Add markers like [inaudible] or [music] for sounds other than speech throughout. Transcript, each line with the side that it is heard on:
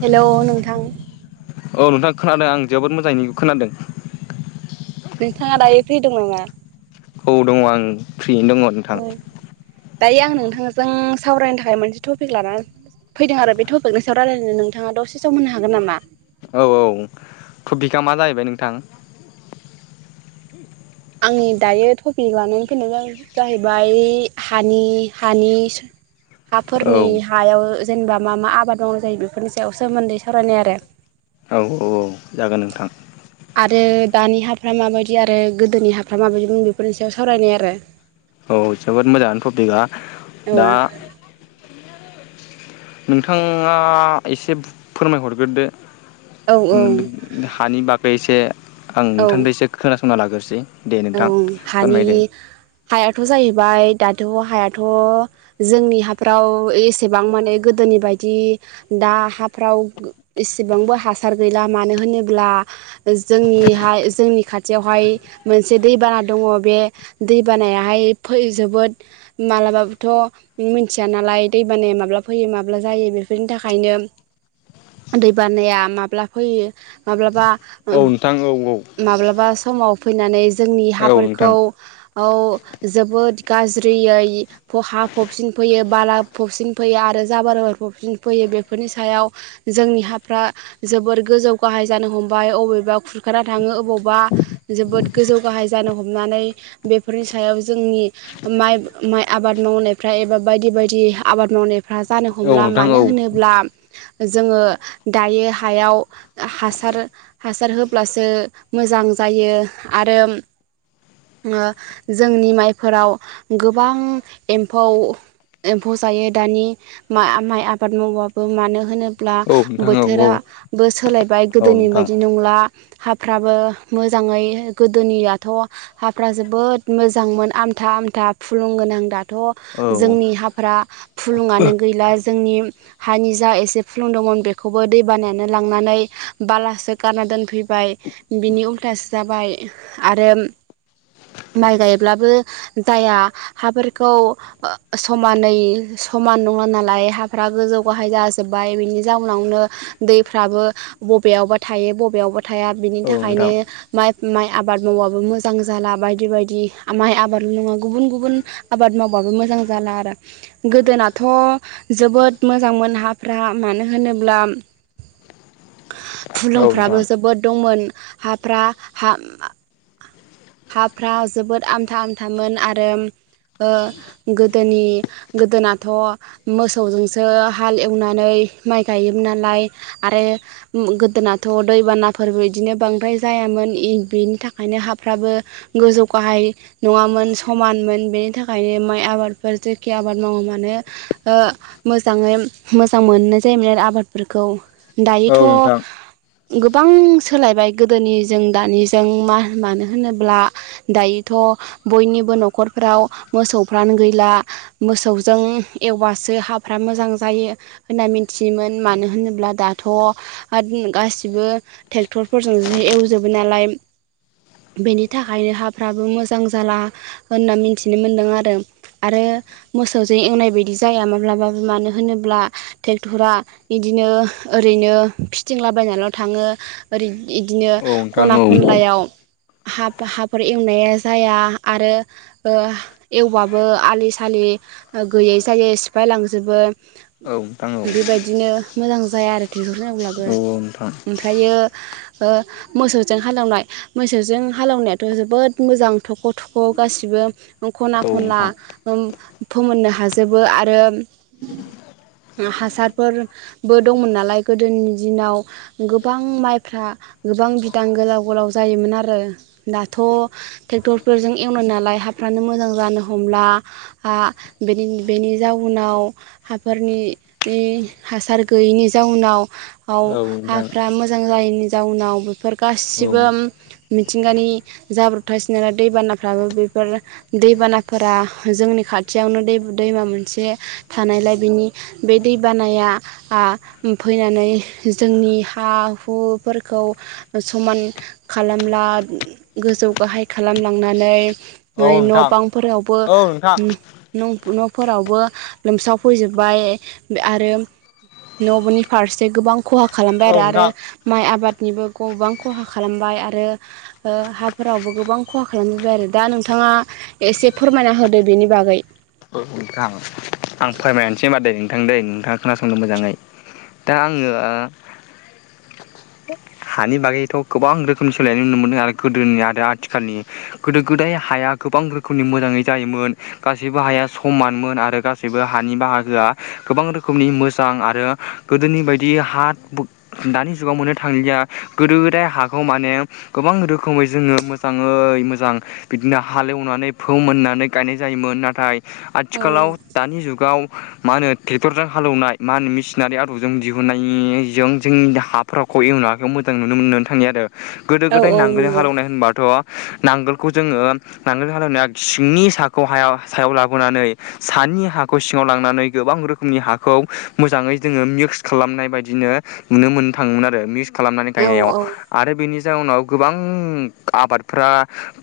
right: हेल' नोंथां
left: औ नोंथांङा खोनादों आं जोबोद मोजाङै खोनादों।
right: नोंथाङा दायो फैदों नामा?
left: औ दङ आं फ्रियैनो दङ।
right: दायो आं नोंथांजों सावरायनो थाखाय मोनसे टपिक लाना फैदों आरो बे टपिकनि सायाव रायजलायनो नोंथाङा दसे समआव मोननो हागोन नामा?
left: औ औ थभकआ मा जाहैबाय नोंथां?
right: आंनि दायो थटपिक लानानै फैनाय जाबाय जाहैबाय हानि हानि
left: औ
right: हाफोरनि हायाव जेनेबा मा मा आबाद मावनाय जायो बेफोरनि सायाव सोमोन्दै सावरायनाय आरो।
left: औ औ औ जागोन नोंथां।
right: आरो दानि हाफ्रा माबायदि आरो गोदोनि हाफ्रा माबायदि बुं बेफोरनि सायाव सावरायनाय आरो।
left: औ जोबोद मोजां टपिकआ
right: औ
left: दा नोंथाङा एसे फोरमायहरग्रोदो।
right: औ औ
left: हानि बागै एसे आं
right: औ
left: नोंथांजोंसे खोनासंना लाग्रोसै। दे
right: औ
left: नोंथां
right: हानि
left: फोरमायदो
right: हायाथ' जाहैबाय दाथ' हायाथ' जोंनि हाफ्राव एसेबां माने गोदोनि बायदि। दा हाफ्राव एसेबांबो हासार गैला मानो होनोब्ला। जोंनिहाय जोंनि खाथियावहाय मोनसे दैबाना दङ बे दैबानायाहायै जोबोद माबलाबाबोथ' न मिथिया नालाय दै बानाया माब्ला फैयो माब्ला जायो बेफोरनि थाखायनो दै बानाया माब्ला फैयो माब्लाबा
left: औ नोंथां औ औ
right: माब्लाबा समाव फैनानै जोंनि
left: औ नोंथां
right: हाफोरखौ औ जोबोद गाज्रियै हा फबसिन फैयो बाला फबसिन फैयो आरो जाबार फबसिन फैयो बेफोरनि सायाव जोंनि हाफ्रा जोबोर गोजौ गाहाय जानो हमबाय अबेबा खुरखाना थाङो अबावबा जोबोद गोजौ गाहाय जानो हमनानै बेफोरनि सायाव जोंनि माइ माइ आबाद मावनायफ्रा एबा बायदि बायदि आबाद मावनायफ फ्रा जानो
left: औ
right: हमला
left: नोंथां औ
right: मानो होनोब्ला अब्ला जोङो दायो हायाव हासार हासार होब्लासो मोजां जायो आरो जोंनि माइफोराव गोबां एम्फौ एम्फौ जायो दानि माइ आबाद मावबाबो मानो होनो अब्ला
left: औ नोंथां औ
right: बोथोराबो सोलायबाय
left: औ
right: गोदोनि
left: नोंथां
right: बायदि नंला। हाफ्राबो मोजाङै गोदोनियाथ' हाफ्रा जोबोद मोजांमोन आमथा आमथा फुलुंगोनां द
left: औ
right: थ' जोंनि हाफ फुलुङानो गैला जोंनि हानि जा एसे फुलुंदोंमोन बेखौबो दै बानायानो लांनानै बालासो गारना दोनफैबाय। बिनि उल्थासो जाबाय आरो माइ गायब्लाबो दाया हाफोरखौ समानै समान नङा नालाय हाफ्रा गोजौ गाहाय जाजोब्बाय बिनि जाउनावनो दैफ्राबो बबेयावबा थायो बबेयावबा थाया बिनि
left: औ नोंथां
right: थाखायनो माइ माइ आबाद मावाबो मोजां जाला बायदि बायदि माइ आबादल' नङा गुबुन गुबुन आबाद मावबाबो मोजां जाला आरो ‌। गोदोनाथ' जोबोद मोजांमोन हाफ्रा मानो होनोब्ला
left: औ नोंथां औ
right: फुलुंफ्राबो जोबोद दंमोन हाफ्रा ह हाफ्रा जोबोद आमथा आमथामोन आरो ओ गोदोनि गोदोनाथ' मोसौजोंसो हाल एवनानै माइ गायोमोन नालाय। आरो गोदोनाथ' दैबानाफोरबो बिदिनो बांद्राय जायामोन। बेनि थाखायनो हाफ्राबो गोजौ गाहाय नङामोन समानमोन बेनि थाखायनो माइ आबादफोर जेखि आबाद मावा मानो मोजाङै मोजां मोननाय जायोमोन आरो आबादफोरखौ ‌।
left: नोंथां
right: दायोथ' गोबां सोलायबाय गोदोनि जों दानिजों मा मानो होनोब्ला दायोथ' बयनिबो न'खरफ्राव मोसौफ्रानो गैला। मोसौजों एवबासो हाफ्रा मोजां जायो। होनना मिथियोमोन मानो होनोब्ला दाथ' आरो गासिबो ट्रेक्टरफोरजोंसो एवजोबो नालाय। बेनि थाखायनो हाफ्राबो मोजां जाला होनना मिथिनो मोनदों आरो। आरो मोसौजों एवनाय बायदि जाया माब्लाबाबो मानो होनोब्ला ट्रेक्टरा बिदिनो ओरैनो फिथिंलाबायनानैल' थाङो ओरै इदिनो
left: औ नोंथां
right: खना
left: औ
right: खनलायाव हा हाफोर एवनाया जाया आरो एवब्लाबो आलि सालि गैयै जायै सिफाय लांजोबो
left: औ [unintelligible]
right: बेबायदिनो मोजां जाया आरो ट्रेक्टर
left: औ
right: जांब्लाबो।
left: नोंथां
right: ओमफ्रायो मोसौजों हालेवनाय मोसौजों हालवनायाथ' जोबोद मोजां थख' थख' गासिबो खना
left: औ
right: खनला
left: नोंथां
right: फोमोननो हाजोबो आरो हासारफोर बो दंमोन नालाय गोदोनि दिनाव गोबां माइफ्रा गोबां बिदां गोलाव गोलाव जायोमोन आरो दाथ' ट्रेक्टरफोरजों एवनाय नालाय हाफ्रानो मोजां जानो हमला बेनि जाउनाव हाफोरनि हासार गैयिनि जाउनाव
left: औ नोंथां
right: हाफ मोजां जायैनि जाउनाव बेफोर
left: औ
right: गासिबो मिथिंगानि जाब्रबथासिनो नालाय दैबानाफ्राबो बेफोर दैबानाफोरा जोंनि खाथियावनो दै दैमा मोनसे थानायलाय बिनि बे दै बानाया आ फैनानै जोंनि हा हुफोरखौ समान खालामला गोजौ गाहाय खालामलांनानै ओ
left: औ
right: न'
left: नोंथां
right: बांफोरावबो
left: औ नोंथां औ
right: न'फोरावबो लोमसावफैजोब्बाय आरो न'नि फारसे गोबां खहा खालामबाय आरो
left: नोंथां
right: आरो माइ आबाद निबो गोबां खहा खालामबाय आरो हाफोरावबो गोबां खहा खालामनाय जाय आरो दा नोंथाङा एसे फोरमायना होदो बेनि बागै।
left: औ नोंथां आं फोरमायनोसै होनोमा दे नोंथां दैे नोंथाङा खोनासंदों मोजाङै। दा आङो हानि बागैथ' गोबां रोखोमनि सोलायनाय नुनो मोनदों आरो गोदोनि आरो आथिखालनि। गोदो गोदाय हाया गोबां रोखोमनि मोजाङै जायोमोन। गासैबो हाया समानमोन आरो गासैबो हानि बाहागोआ गोबां रोखोमनि मोजां आरो गोदोनि बायदि हा दानि जुगाव मोननो थांलिया। गोदो गोदाय हाखौ माने गोबां रोखोमै जोङो मोजाङै मोजां बिदिनो हालेवनानै फोमोननानै गायनाय जायोमोन नाथाय
right: औ
left: आथिखालाव दानि जुगाव मा होनो ट्रेक्टरजों हालेवनाय मा होनो मेसिनारि आदबजों दिहुननायजों जोंनि हा फोरावखौ एवनाङाखैखौ मोजां नुनो मोननानै थाङनि आरो गोदो
right: औ
left: गोदाय
right: औ
left: नांगोलजों हालेवनाय होनबाथ' नांगोलखौ जोङो नांगोल हालेवनाया सिंनि साखौ हायाव सायाव लाबोनानै सानि हाखौ सिङाव लांनानै गोबां रोखोमनि हाखौ मोजाङै जोङो मिक्स खालामनाय बायदिनो नुनो मोननो थाङोमोन आरो मिक्स खालामनानै
right: नंगौ
left: गायनायाव
right: औ
left: आरो बेनि जाउनाव गोबां आबादफ्रा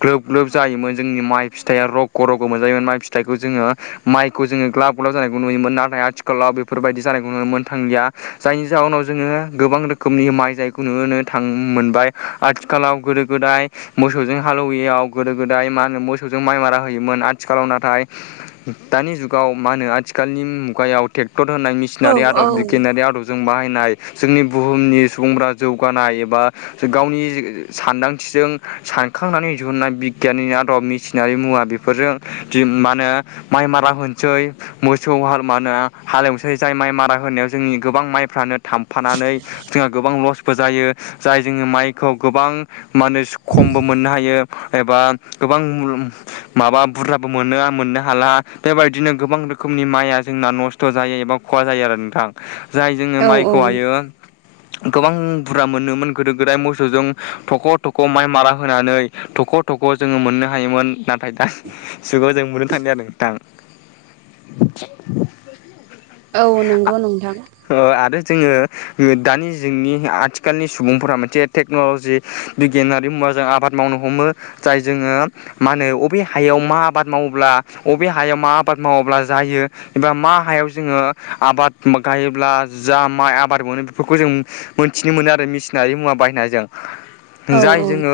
left: ग्लोब ग्लोब जायोमोन जोंनि माइ फिथाइयाबो रग रगखौ मोनजायोमोन मा फिथाइखौ जोङो माइखौ जोङो ग्लाब ग्लाब जानायखौ नुयोमोन नाथाय आथिखालाव बेफोरबायदि जानायखौ नुनो मोनो थांलिया। जायनि जाहोनाव जोङो गोबां रोखोमनि माइ जाय नुनो थां मोनबाय आथिखालाव गोदो गोदाय मोसौजों हालौवैयाव गोदो गोदाय मा होनो मोसौजों माइ मारा होयोमोन आथिखालाव नाथाय दानि जुगाव मा होनो आथिखालनि मुगायाव ट्रेक्टर होनाय मिसिन
right: औ
left: मसिनारि आदब बिगियानारि आदबजों बाहायनाय जोंनि बुहुमनि सुबुंफोरा जौगानाय एबा गावनि सानदांथिजों सानखांनानै दिहुननाय बिगियाननि आदब मिसिनारि मुवा बेफोर बेफोरजों मा होनो माइ मारा होनोसै मोसौ हाल म होनो हालेवस जाय माइ मारा होनायाव जोंनि गोबां माइफ्रानो थाम फानानै जोंहा गोबां लस बो जायो जाय जोङो माइखौ गोबां माने खमबो मोननो हायो। एबा गोबां रोखोमनि माबा बुरजाबो मोनो मोननो हाला बेबायदिनो गोबां रोखोमनि माइआ जोंना नस्थ थ जायो एबा खहा जायो आरो नोंथां जाय जोङो
right: औ
left: माइखौहायो गोबां बुरजा मोनोमोन गोदो गोदाय मोसौजों थख' थख' माइ मारा होनानै थख' फट'खौ जोङो मोननो हायोमोन नाथाय दा जुगाव जों मोननो थांदों आरो नोंथां।
right: [inaudible] औ नंगौ नोंथां
left: आरो जोङो दानि जोंनि आथिखाल आथिखालनि सुबुंफोरा मोनसे टेक्न'लजि बिगियानारि मुवाजों आबाद मावनो हमो। जाय जोङो मा होनो बबे हायाव मा आबाद मावोब्ला बबे हायाव मा आबाद मावोब्ला जायो एबा मा हायाव जोङो आबाद गायोब्ला जा माइ आबाद मोनो बेफोरखौ जों मोनथिनो मोनो आरो मेसिनारि मुवा बायनायजों
right: औ
left: जाय
right: औ
left: जोङो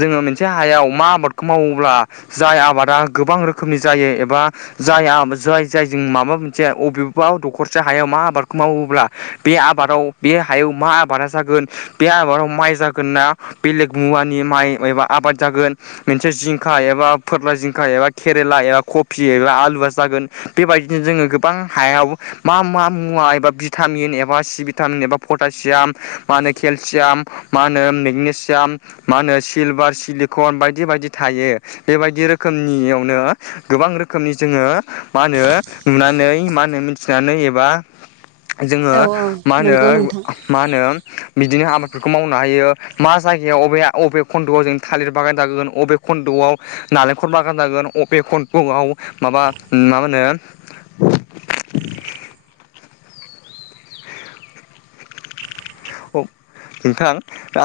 left: जोङो मोनसे हायाव मा आबादखौ मावोब्ला जाय आबादा गोबां रोखोमनि जायो एबा जाय जाय जाय जों माबा मोनसे अबेबा दखरसे हायाव मा आबादखौ मावोब्ला बे आबादाव बे हायाव मा आबादा जागोन बे आबादाव माइ जागोन ना बेलेग मुवानि माइ एबा आबाद जागोन मोनसे जिंखा एबा फोरला जिंखा एबा केरेला एबा कफि एबा आलुआ जागोन। बेबायदिनो जोङो गोबां हायाव मा मा मुवा एबा भिटामिन एबा सि भिटामिन एबा पटासियाम मा होनो केलसियाम मा होनो मेगनेसियाम मा होनो सिलभार सिलिकन बायदि बायदि थायो बेबायदि रोखोमनियावनो गोबां रोखोमनि जोङो मा होनो नुनानै मा होनो मिथिनानै एबा जोङो
right: औ औ
left: मा होनो
right: नंगौ नोंथां
left: मा होनो बिदिनो आबादफोरखौ मावनो हायो मा जायगायाव अबे अबे खन्द'आव जों थालिर बागान जागोगोन बबे खन्द'आव नालेंखल बागान जागोन अबे खन्द'आव माबा मा होनो? [unintelligible] नोंथां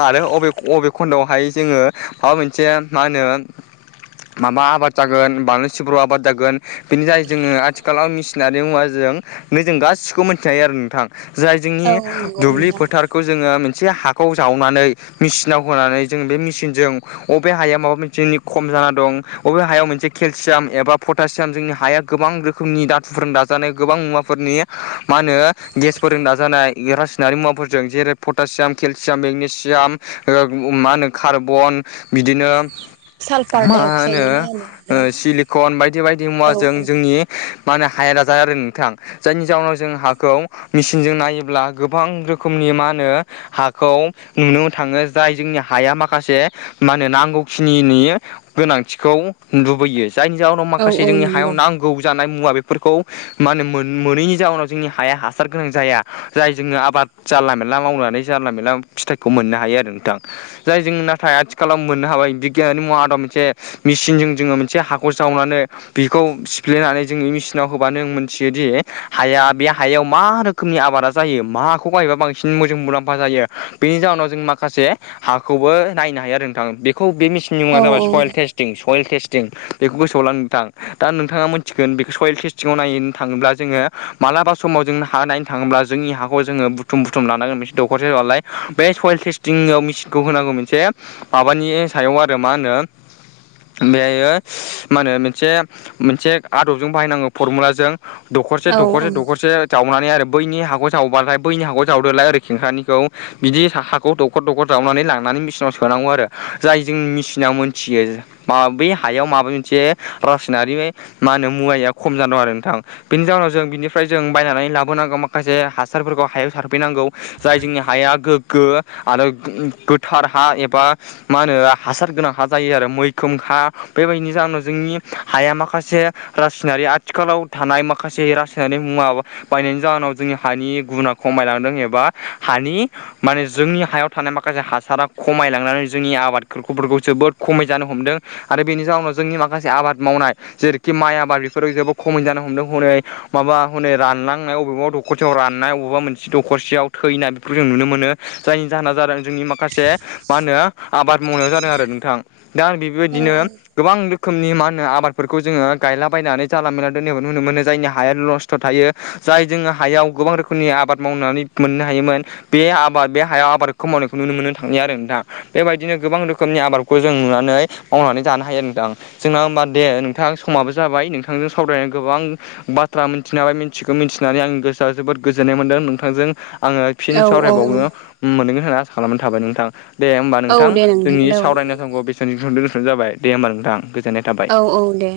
left: आरो अबे अबे खन्दआवहाय जोङो माबा मोनसे मा होनो माबा आबाद जागोन बानलु सिब्र' आबाद जागोन बेनि जाय जोङो आथिखालाव मेसिनारि मुवाजों नै जों गासिखौबो मिथि हायो आरो नोंथां जाय जोंनि
right: औ नंगौ
left: दुब्लि
right: नोंथां
left: टारखौ जोङो मोनसे हाखौ जावनानै मेचिनाव होनानै जों बे मेचिनजों अबे हाया माबा मोनसेनि खम जा दं बबे हायाव मोनसे केलसियाम एबा पट पटासियाम जोंनि हाया गोबां रोखोमनि दातुफोरजों दाजानाय गोबां मुवाफोरनि मा होनो गेसफोरजों दाजानाय रासायनारि मुवाफोरफोर जों जेरै पटासियाम केलसियाम मेगनेसियाम ओ मा होनो कार्बन बिदिनो
right: सालफार
left: मा
right: डाइ अक्साइड
left: होनो ओ
right: ना मा होनो
left: सिलिकन बायदि बायदि
right: नोंथां औ
left: मुवाजों जोंनि मा होनो हाया ना जाया आरो नोंथां जायनि जाहोनाव जों हाखौ मेचिनजों नायोब्ला गोबां रोखोमनि मा होनो हाखौ नुनो थाङो जाय जोंनि हाया माखासे मा होनो नांगौखिनि गोनांथिखौ लुबैयो जायनि जाहोनाव
right: औ
left: माखासे
right: औ
left: जोंनि हायाव
right: नंगौ
left: नांगौ जानाय मुवा बेफोरखौ मा होनो मोन मोनैनि जाउनाव जोंनि हाया हासार गोनां जाया जाय जोङो आबाद जानला मेनला मावनानै जानला मेनला फिथाइखौ मोननो हायो आरो नोंथां जाय जों नाथाय आथिखालाव मोननो हाबाय बिगियाननि मुवा आदब मोनसे मेसिनजों जोङो मोनसे हाखौ जावनानै बेखौ सिफ्लेनानै जोंनि मेसिनाव होबानो जों मोनथियो दि हाया बे हायाव मा रोख खोमनि आबादा जायो माखौ गायोबा बांसिन मोजां मुलाम्फा जायो बेनि जाहोनाव जों माखासे हाखौबो नायनो हायो आरो नोंथां बेखौ बे मेसिननि
right: औ
left: मुङा जाबाय सयेल
right: औ
left: टेस्ट सयेल टेस्टिं बेखौ गोसोआव ला नोंथां दा नोंथाङा मिथिगोन बेखौ सयेल टेस्टिंआव नायनो थाङोब्ला जोङो मालाबा समाव जों हा नायनो थाङोब्ला जोंनि हाखौ जोङो बुथुम बुथुम लानांगोन मोनसे दख'रसे नालाय बे सयल टेस्टिंआव मेचिनखौ होनांगौ मोनसे माबानि सायाव आरो मा होनो बेहायो मा होनो मोनसे मोनसे आदबजों बाहायनांगौ फरमुलाजों दखरसे
right: औ
left: दखरसे दखरसे जावनानै आरो बैनि हाखौ जावबाथाय बैनि हाखौ जावदोलाय ओरै खेंख्रानिखौ बिदि हाखौ दखर दखर जावनानै लांनानै मेसिनाव सोनांगौ आरो जाय जोंनि मेसिना मोनथियो मा बै हायाव माबा मोनसे रासायनारि मा होनो मुवाया खम जाना दं आरो नोंथां बेनि जाउनाव जों बिनिफ्राय जों बायनानै लाबोनांगौ माखासे हासारफोरखौ हायाव सारफैनांगौ जाय जोंनि हाया गोग्गो आरो गोथार हा एबा मा होनो हासार गोनां हा जायो आरो मैखोम हा बेबायदिनो जाहोनाव जोंनि हाया माखासे रासायनारि आथिखालाव थानाय माखासे रासायनारि मुवा बायनायनि जाहोनाव जोंनि हानि गुना खमायलांदों एबा हानि माने जोंनि हायाव थानाय माखासे हासारा खमायलांनानै जोंनि आबादफोरखौफोरखौ जोबोद खमाय जानो हमदों आरो बेनि जाउनाव जोंनि माखासे आबाद मावनाय जेरैखि माइ आबाद बेफोरो जेबो खमै जानो हमदों हनै माबा हनै रानलांनाय अबेबा दखरसेयाव राननाय अबेबा मोन दखरसेयाव थैनाय बेखौ जों नुनो मोनो जायनि जाहोना जादों जोंनि माख माखासे मा होनो आबाद मावनायाव जादों आरो नोंथां दा आं
right: औ
left: बेबायदिनो गोबां रोखोमनि मा होनो आबादफोरखौ जोङो गायलाबायनानै जानला मेनला दोननायबो नुनो मोनो जायनि हाया लस खस्थ' थायो जाय जोङो हायाव गोबां रोखोमनि आबाद मावनानै मोननो हायोमोन बे आबाद बे हायाव आबादखौ मावनायखौ नुनो मोननो थाङो आरो नोंथां बेबायदिनो गोबां रोखोमनि आबादखौ जों नुनानै मावनानै जानो हायो नोंथां जोंना होमबा दे नोंथां समाबो जाबाय नोंथांजों सावरायनाय गोबां बाथ्रा मिथिनााय मिथिखो मिथिनानै आंनि गोसोआ जोबोद गोजोननाय मोनदों नों नोंथांजों आङो फिन
right: औ औ
left: सावरायबावनो मोनगोन होनना आसा खालामनाय थाबाय नोंथां दे होमबा
right: औ
left: नोंथां
right: दे
left: जोंनि
right: नोंथां औ
left: सावरायनाय समखौ बेसेन [unintelligible] दोनथ'नाय जाबाय दे होमबा नोंथां गोजोननाय थाबाय
right: औ दे